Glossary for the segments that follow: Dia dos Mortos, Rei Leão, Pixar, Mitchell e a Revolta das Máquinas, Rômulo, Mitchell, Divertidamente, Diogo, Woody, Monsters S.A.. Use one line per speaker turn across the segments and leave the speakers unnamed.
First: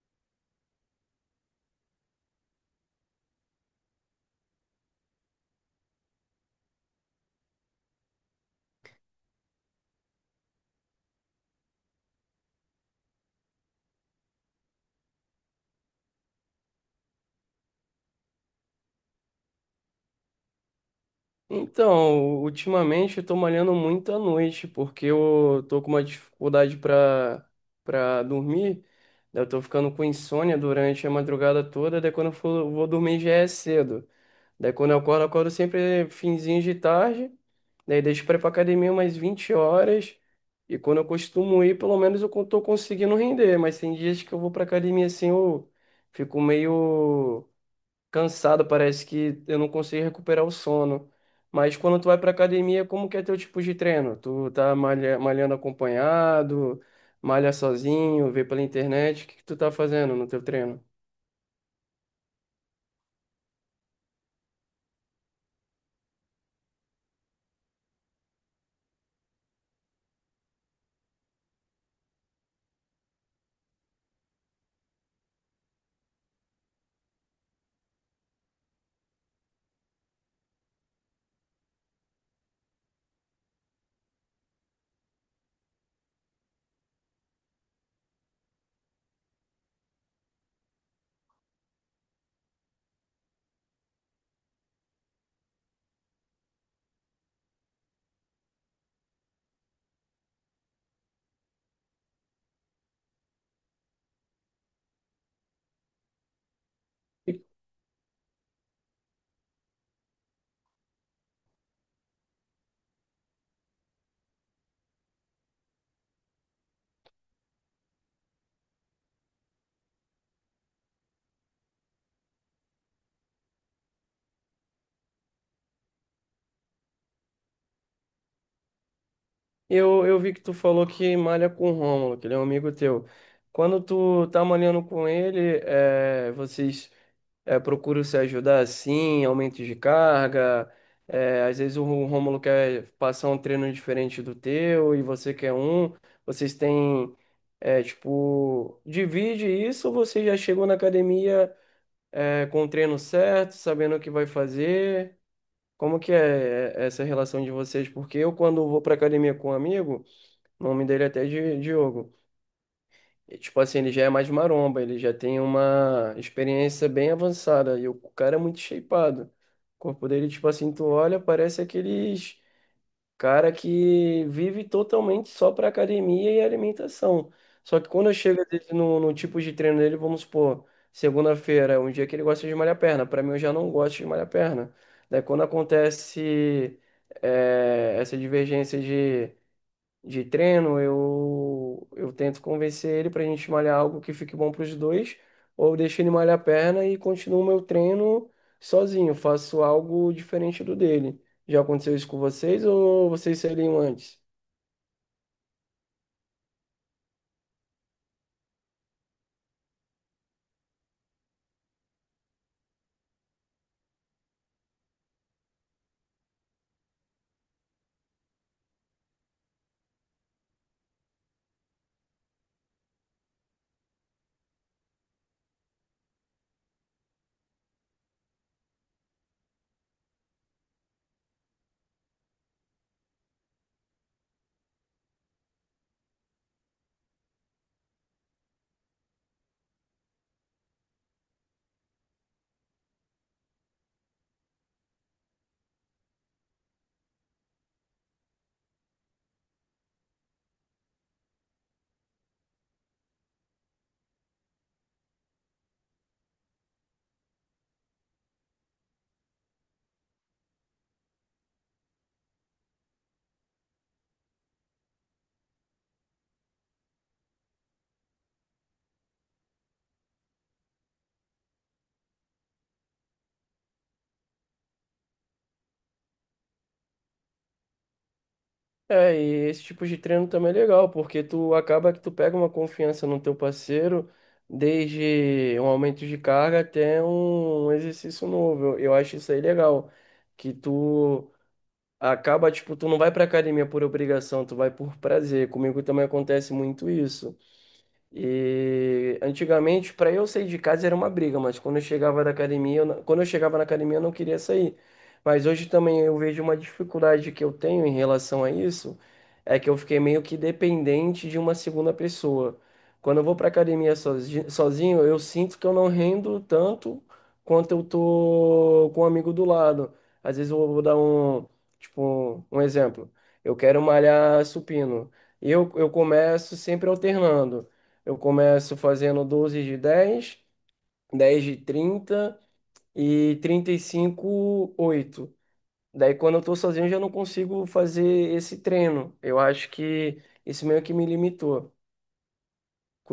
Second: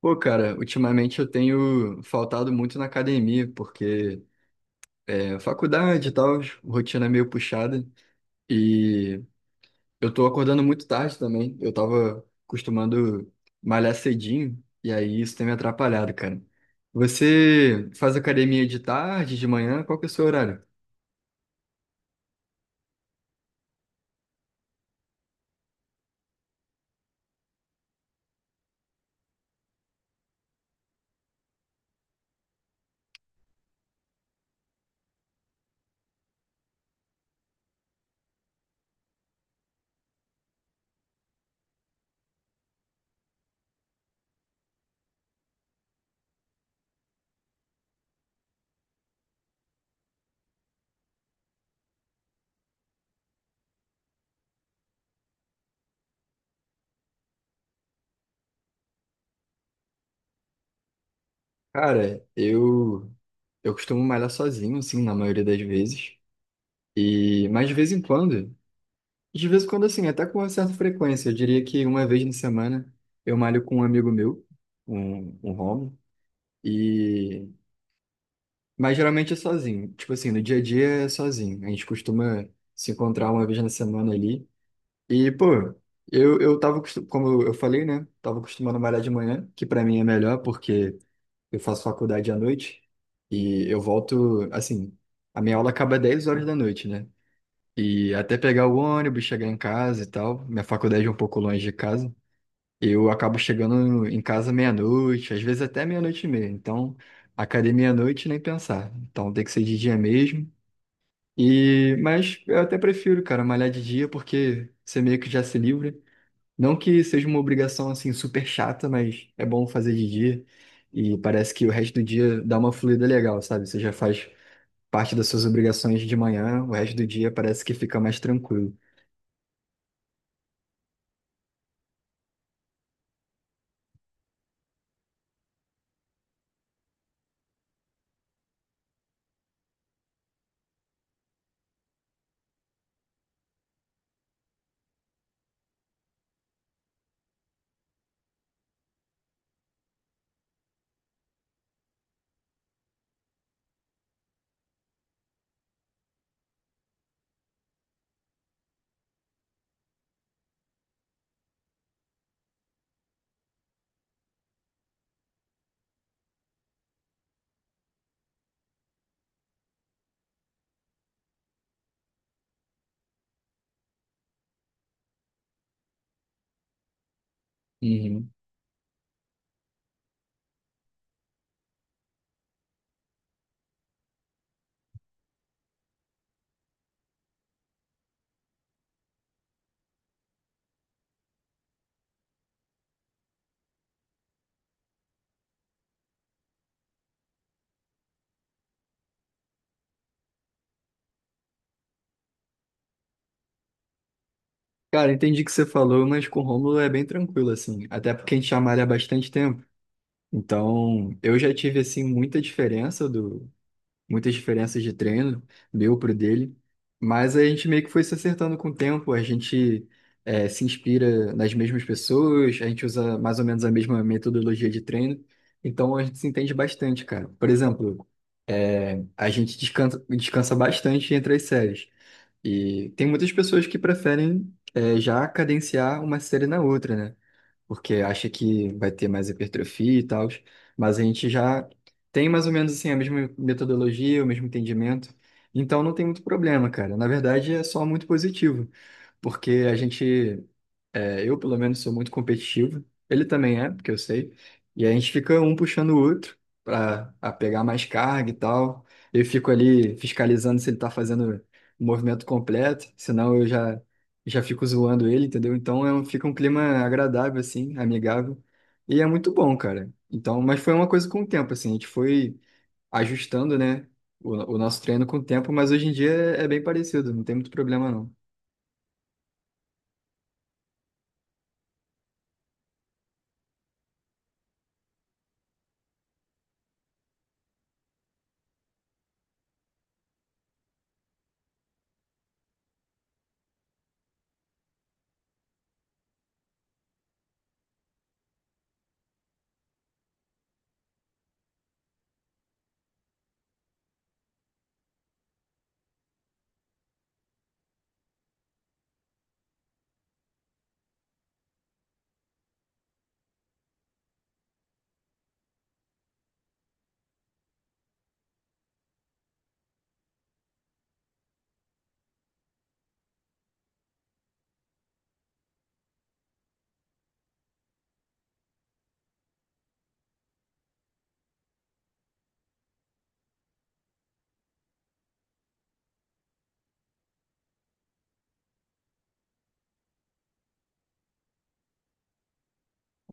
Pô, cara, ultimamente eu tenho faltado muito na academia, porque faculdade e tal, rotina meio puxada, e eu tô acordando muito tarde também. Eu tava costumando malhar cedinho, e aí isso tem me atrapalhado, cara. Você faz academia de tarde, de manhã? Qual que é o seu horário?
Então, ultimamente eu tô malhando muito à noite, porque eu tô com uma dificuldade pra dormir. Daí eu tô ficando com insônia durante a madrugada toda, daí quando vou dormir já é cedo. Daí quando eu acordo sempre finzinho de tarde, daí deixo pra ir pra academia umas 20h, e quando eu costumo ir, pelo menos tô conseguindo render, mas tem dias que eu vou pra academia assim, eu fico meio cansado, parece que eu não consigo recuperar o sono. Mas quando tu vai pra academia, como que é teu tipo de treino? Tu tá malhando acompanhado, malha sozinho, vê pela internet, o que que tu tá fazendo no teu treino?
Cara, eu costumo malhar sozinho, assim, na maioria das vezes. E, mas de vez em quando. De vez em quando, assim, até com uma certa frequência. Eu diria que uma vez na semana eu malho com um amigo meu, um homo, e... Mas geralmente é sozinho. Tipo assim, no dia a dia é sozinho. A gente costuma se encontrar uma vez na semana ali. E, pô, eu tava, como eu falei, né? Tava acostumando a malhar de manhã, que pra mim é melhor porque eu faço faculdade à noite e eu volto, assim, a minha aula acaba 10 horas da noite, né? E até pegar o ônibus, chegar em casa e tal. Minha faculdade é um pouco longe de casa. Eu acabo chegando em casa meia-noite, às vezes até meia-noite e meia. Então,
E
academia à noite nem pensar. Então, tem que ser de dia mesmo. E, mas eu até prefiro, cara, malhar de dia porque você meio que já se livra. Não que seja uma obrigação assim super chata, mas é bom fazer de dia. E parece que o resto do dia dá uma fluida legal, sabe? Você já faz parte das suas obrigações de manhã, o resto do dia parece que fica mais tranquilo.
eu vi que tu falou que malha com o Rômulo, que ele é um amigo teu. Quando tu tá malhando com ele, vocês procuro se ajudar assim, aumentos de carga. Às vezes o Rômulo quer passar um treino diferente do teu e você quer um. Vocês têm, tipo, divide isso ou você já chegou na academia, com o treino certo, sabendo o que vai fazer? Como que é, essa relação de vocês? Porque eu, quando vou para academia com um amigo, o nome dele é até Diogo. E, tipo assim, ele já é mais maromba, ele já tem uma experiência bem avançada. E o cara é muito shapeado. O corpo dele, tipo assim, tu olha, parece aqueles cara que vive totalmente só pra academia e alimentação. Só que quando eu
Uhum.
chego às vezes, no tipo de treino dele, vamos supor, segunda-feira é um dia que ele gosta de malhar perna. Pra mim, eu já não gosto de malhar perna. Daí quando acontece essa divergência de treino, eu tento convencer ele pra gente malhar algo que fique bom pros dois, ou eu deixo ele malhar a perna e continuo meu treino sozinho, faço algo diferente do dele. Já aconteceu isso com vocês ou vocês seriam antes?
Cara, entendi o que você falou, mas com o Rômulo é bem tranquilo, assim. Até porque a gente chama ele há bastante tempo. Então, eu já tive, assim, muita diferença do... Muitas diferenças de treino, meu pro dele. Mas a gente meio que foi se acertando com o tempo. A gente se inspira nas mesmas pessoas. A gente usa mais ou menos a mesma metodologia de treino. Então, a gente se entende bastante, cara. Por exemplo, a gente descansa, descansa bastante entre as séries. E tem muitas pessoas que preferem já cadenciar uma série na outra, né? Porque acha que vai ter mais hipertrofia e tal, mas a gente já tem mais ou menos assim a mesma metodologia, o mesmo entendimento, então não tem muito problema, cara. Na verdade, é só muito positivo porque a gente, eu pelo menos sou muito competitivo, ele também é, porque eu sei, e a gente fica um puxando o outro para pegar mais carga e tal. Eu fico ali fiscalizando se ele tá fazendo o movimento completo, senão já fico zoando ele, entendeu? Então fica um clima agradável, assim, amigável, e é muito bom, cara. Então, mas foi uma coisa com o tempo, assim, a gente foi ajustando, né, o nosso treino com o tempo, mas hoje em dia é bem parecido, não tem muito problema não.
É, e esse tipo de treino também é legal, porque tu acaba que tu pega uma confiança no teu parceiro, desde um aumento de carga até um exercício novo. Eu acho isso aí legal, que tu acaba, tipo, tu não vai pra academia por obrigação, tu vai por prazer. Comigo também acontece muito isso. E antigamente, para eu sair de casa era uma briga, mas quando eu chegava da academia, eu não- quando eu chegava na academia, eu não queria sair. Mas hoje também eu vejo uma dificuldade que eu tenho em relação a isso, é que eu fiquei meio que dependente de uma segunda pessoa. Quando eu vou para academia sozinho, eu sinto que eu não rendo tanto quanto eu tô com um amigo do lado. Às vezes eu vou dar tipo, um exemplo. Eu quero malhar supino. Eu começo sempre alternando. Eu começo fazendo 12 de 10, 10 de 30 e 35 8. Daí, quando eu tô sozinho, eu já não consigo fazer esse treino. Eu acho que isso meio que me limitou.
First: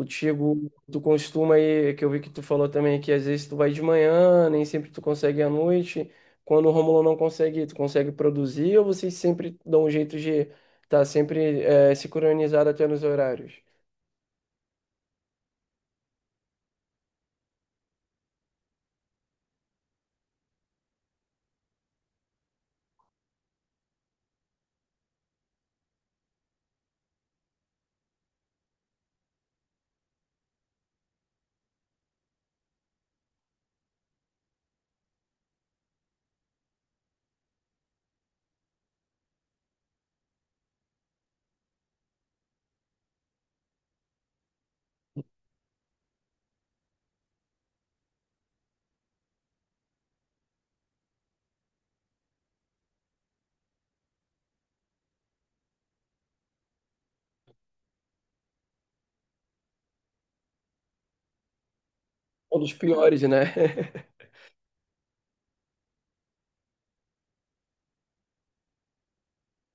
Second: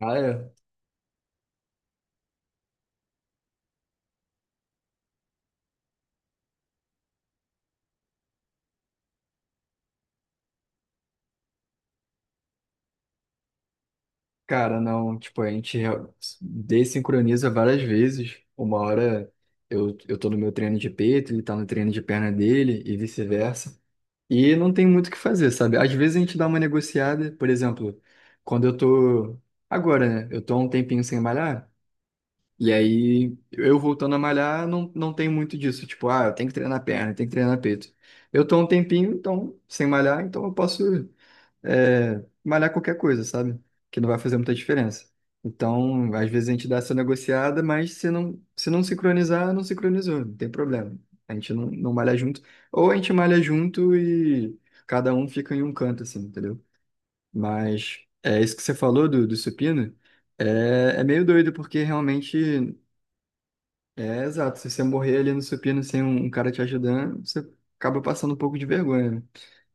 Ah, é?
tu costuma aí, que eu vi que tu falou também, que às vezes tu vai de manhã, nem sempre tu consegue à noite. Quando o Romulo não consegue, tu consegue produzir ou vocês sempre dão um jeito de estar sempre sincronizado até nos horários?
Cara, não, tipo, dessincroniza várias vezes. Uma hora eu tô no meu treino de peito, ele tá no treino de perna dele e vice-versa. E não tem muito o que fazer, sabe? Às vezes a gente dá uma negociada, por exemplo, quando eu tô. Agora, né? Eu tô há um tempinho sem malhar, e aí eu voltando a malhar, não tem muito disso. Tipo, ah, eu tenho que treinar perna, eu tenho que treinar peito. Eu tô há um tempinho, então, sem malhar, então eu posso malhar qualquer coisa, sabe? Que não vai fazer muita diferença. Então, às vezes a gente dá essa negociada, mas se não sincronizar, não sincronizou, não tem problema. A gente não malha junto. Ou a gente malha junto e cada um fica em um canto, assim, entendeu? Mas é isso que você falou do, supino, é meio doido, porque
Ou dos
realmente
piores, né?
é exato. Se você morrer ali no supino sem um cara te ajudando, você acaba passando um pouco de vergonha, né?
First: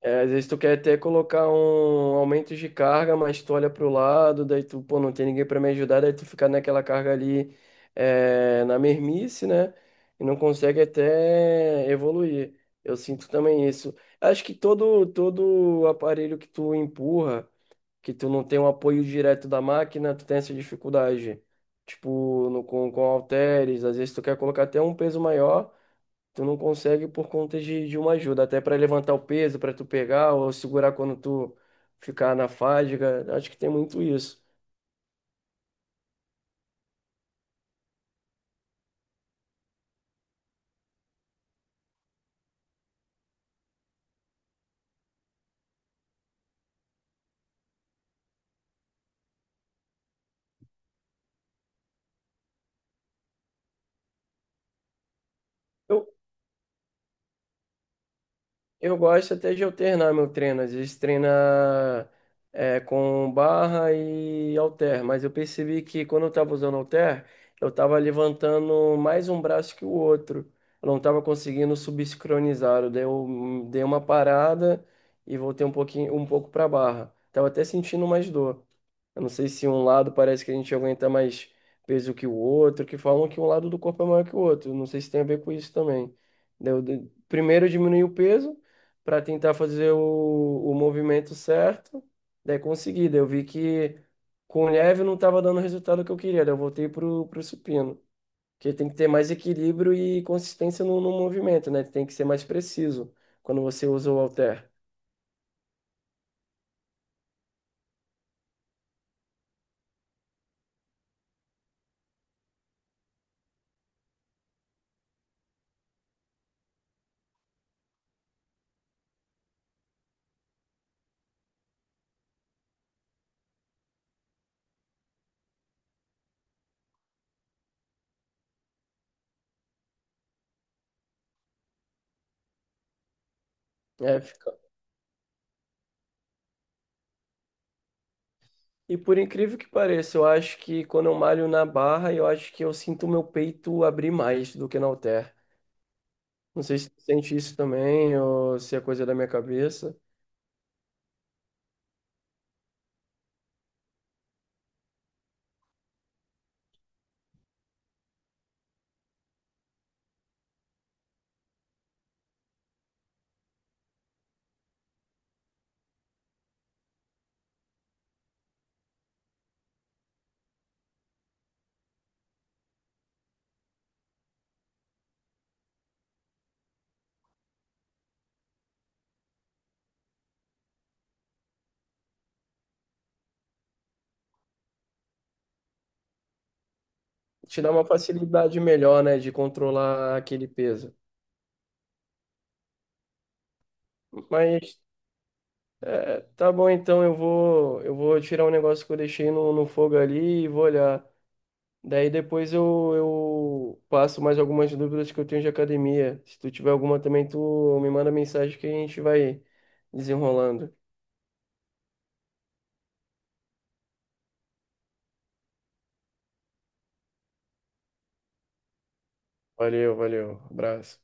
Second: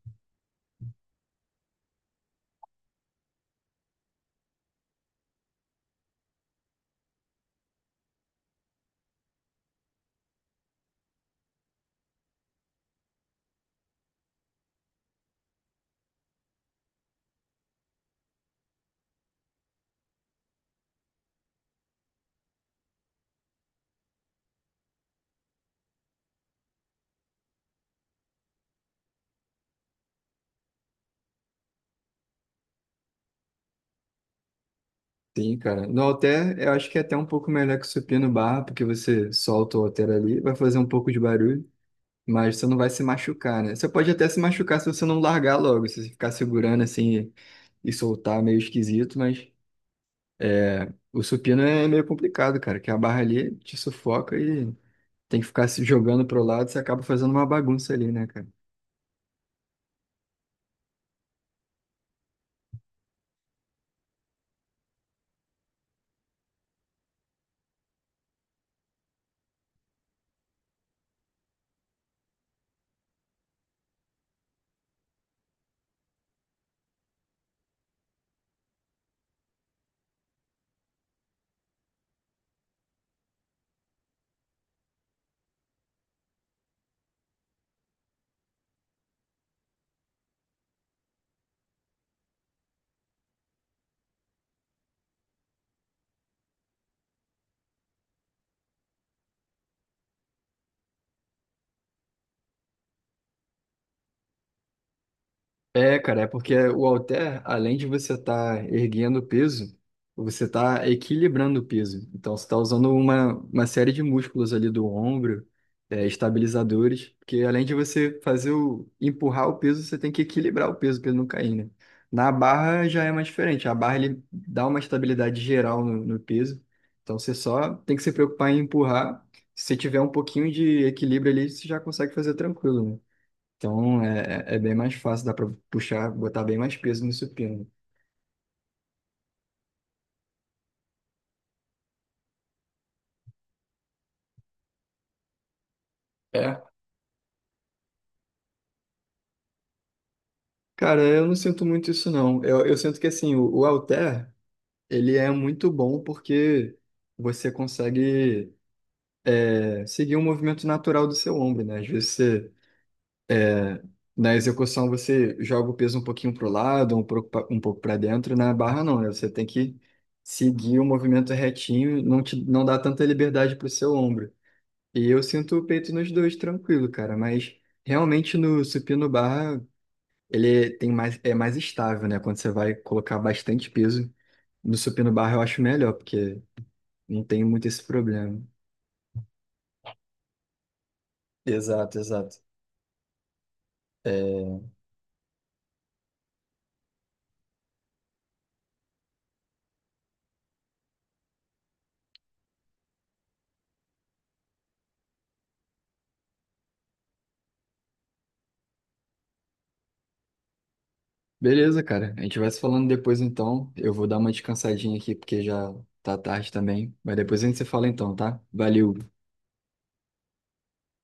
É, às vezes tu quer até colocar um aumento de carga, mas tu olha pro lado, daí tu, pô, não tem ninguém para me ajudar, daí tu fica naquela carga ali, na mermice, né? E não consegue até evoluir. Eu sinto também isso. Acho que todo aparelho que tu empurra, que tu não tem um apoio direto da máquina, tu tem essa dificuldade. Tipo, no, com halteres, às vezes tu quer colocar até um peso maior. Tu não consegue por conta de uma ajuda, até para levantar o peso, para tu pegar ou segurar quando tu ficar na fadiga. Acho que tem muito isso.
Sim, cara. No halter, eu acho que é até um pouco melhor que o supino barra, porque você solta o halter ali, vai fazer um pouco de barulho, mas você não vai se machucar, né? Você pode até se machucar se você não largar logo, se você ficar segurando assim e soltar meio esquisito, mas é, o supino é meio complicado, cara, que a barra ali te sufoca e tem que ficar se
Eu,
jogando pro lado, você acaba fazendo uma bagunça ali, né, cara?
Eu gosto até de alternar meu treino. Às vezes treina com barra e halter, mas eu percebi que quando eu estava usando halter, eu estava levantando mais um braço que o outro. Eu não estava conseguindo subsincronizar. Eu dei uma parada e voltei um pouquinho, um pouco para barra. Tava até sentindo mais dor. Eu não sei se um lado parece que a gente aguenta mais peso que o outro, que falam que um lado do corpo é maior que o outro. Não sei se tem a ver com isso também. Primeiro eu diminuí o peso para tentar fazer o movimento certo. Daí consegui. Daí eu vi que com leve não estava dando o resultado que eu queria. Daí eu voltei pro supino. Porque tem que ter mais equilíbrio e consistência no movimento, né? Tem que ser mais preciso quando você usa o halter.
É, cara, é porque o halter, além de você estar erguendo o peso, você está equilibrando o peso. Então, você está usando uma série de músculos ali do ombro, estabilizadores, porque além de você fazer empurrar o peso, você tem que equilibrar o peso para ele não cair, né? Na barra já é mais diferente. A barra, ele dá uma estabilidade geral no peso. Então, você só tem que se preocupar em empurrar. Se você tiver um pouquinho de equilíbrio ali, você já consegue fazer tranquilo, né? Então
É.
é bem mais fácil, dá para puxar, botar bem mais peso no supino.
E por incrível que pareça, eu acho que quando eu malho na barra, eu acho que eu sinto o meu peito abrir mais do que no halter.
É.
Não sei se tu sente isso também ou se é coisa da minha cabeça.
Cara, eu não sinto muito isso não. Eu sinto que assim, o, halter, ele é muito bom porque você consegue seguir o movimento natural do seu ombro, né? Às vezes você, na execução você joga o peso um pouquinho para o lado, um pouco para dentro, na barra não, né? Você tem que seguir o movimento retinho, não dá tanta liberdade para o seu ombro. E eu sinto o peito nos dois tranquilo, cara, mas realmente no supino barra ele tem mais, é mais estável, né? Quando você vai colocar bastante peso no supino barra eu acho melhor, porque não tem
Te
muito
dá
esse
uma
problema.
facilidade melhor, né, de controlar aquele peso.
Exato, exato.
Mas tá bom, então eu vou tirar um negócio que eu deixei no fogo ali e vou olhar. Daí depois eu passo mais algumas dúvidas que eu tenho de academia. Se tu tiver alguma também, tu me manda mensagem que a gente vai desenrolando.
Beleza, cara. A gente vai se falando depois então. Eu vou dar uma descansadinha aqui porque já tá tarde também, mas depois a gente se fala então, tá? Valeu.
Valeu, valeu. Abraço.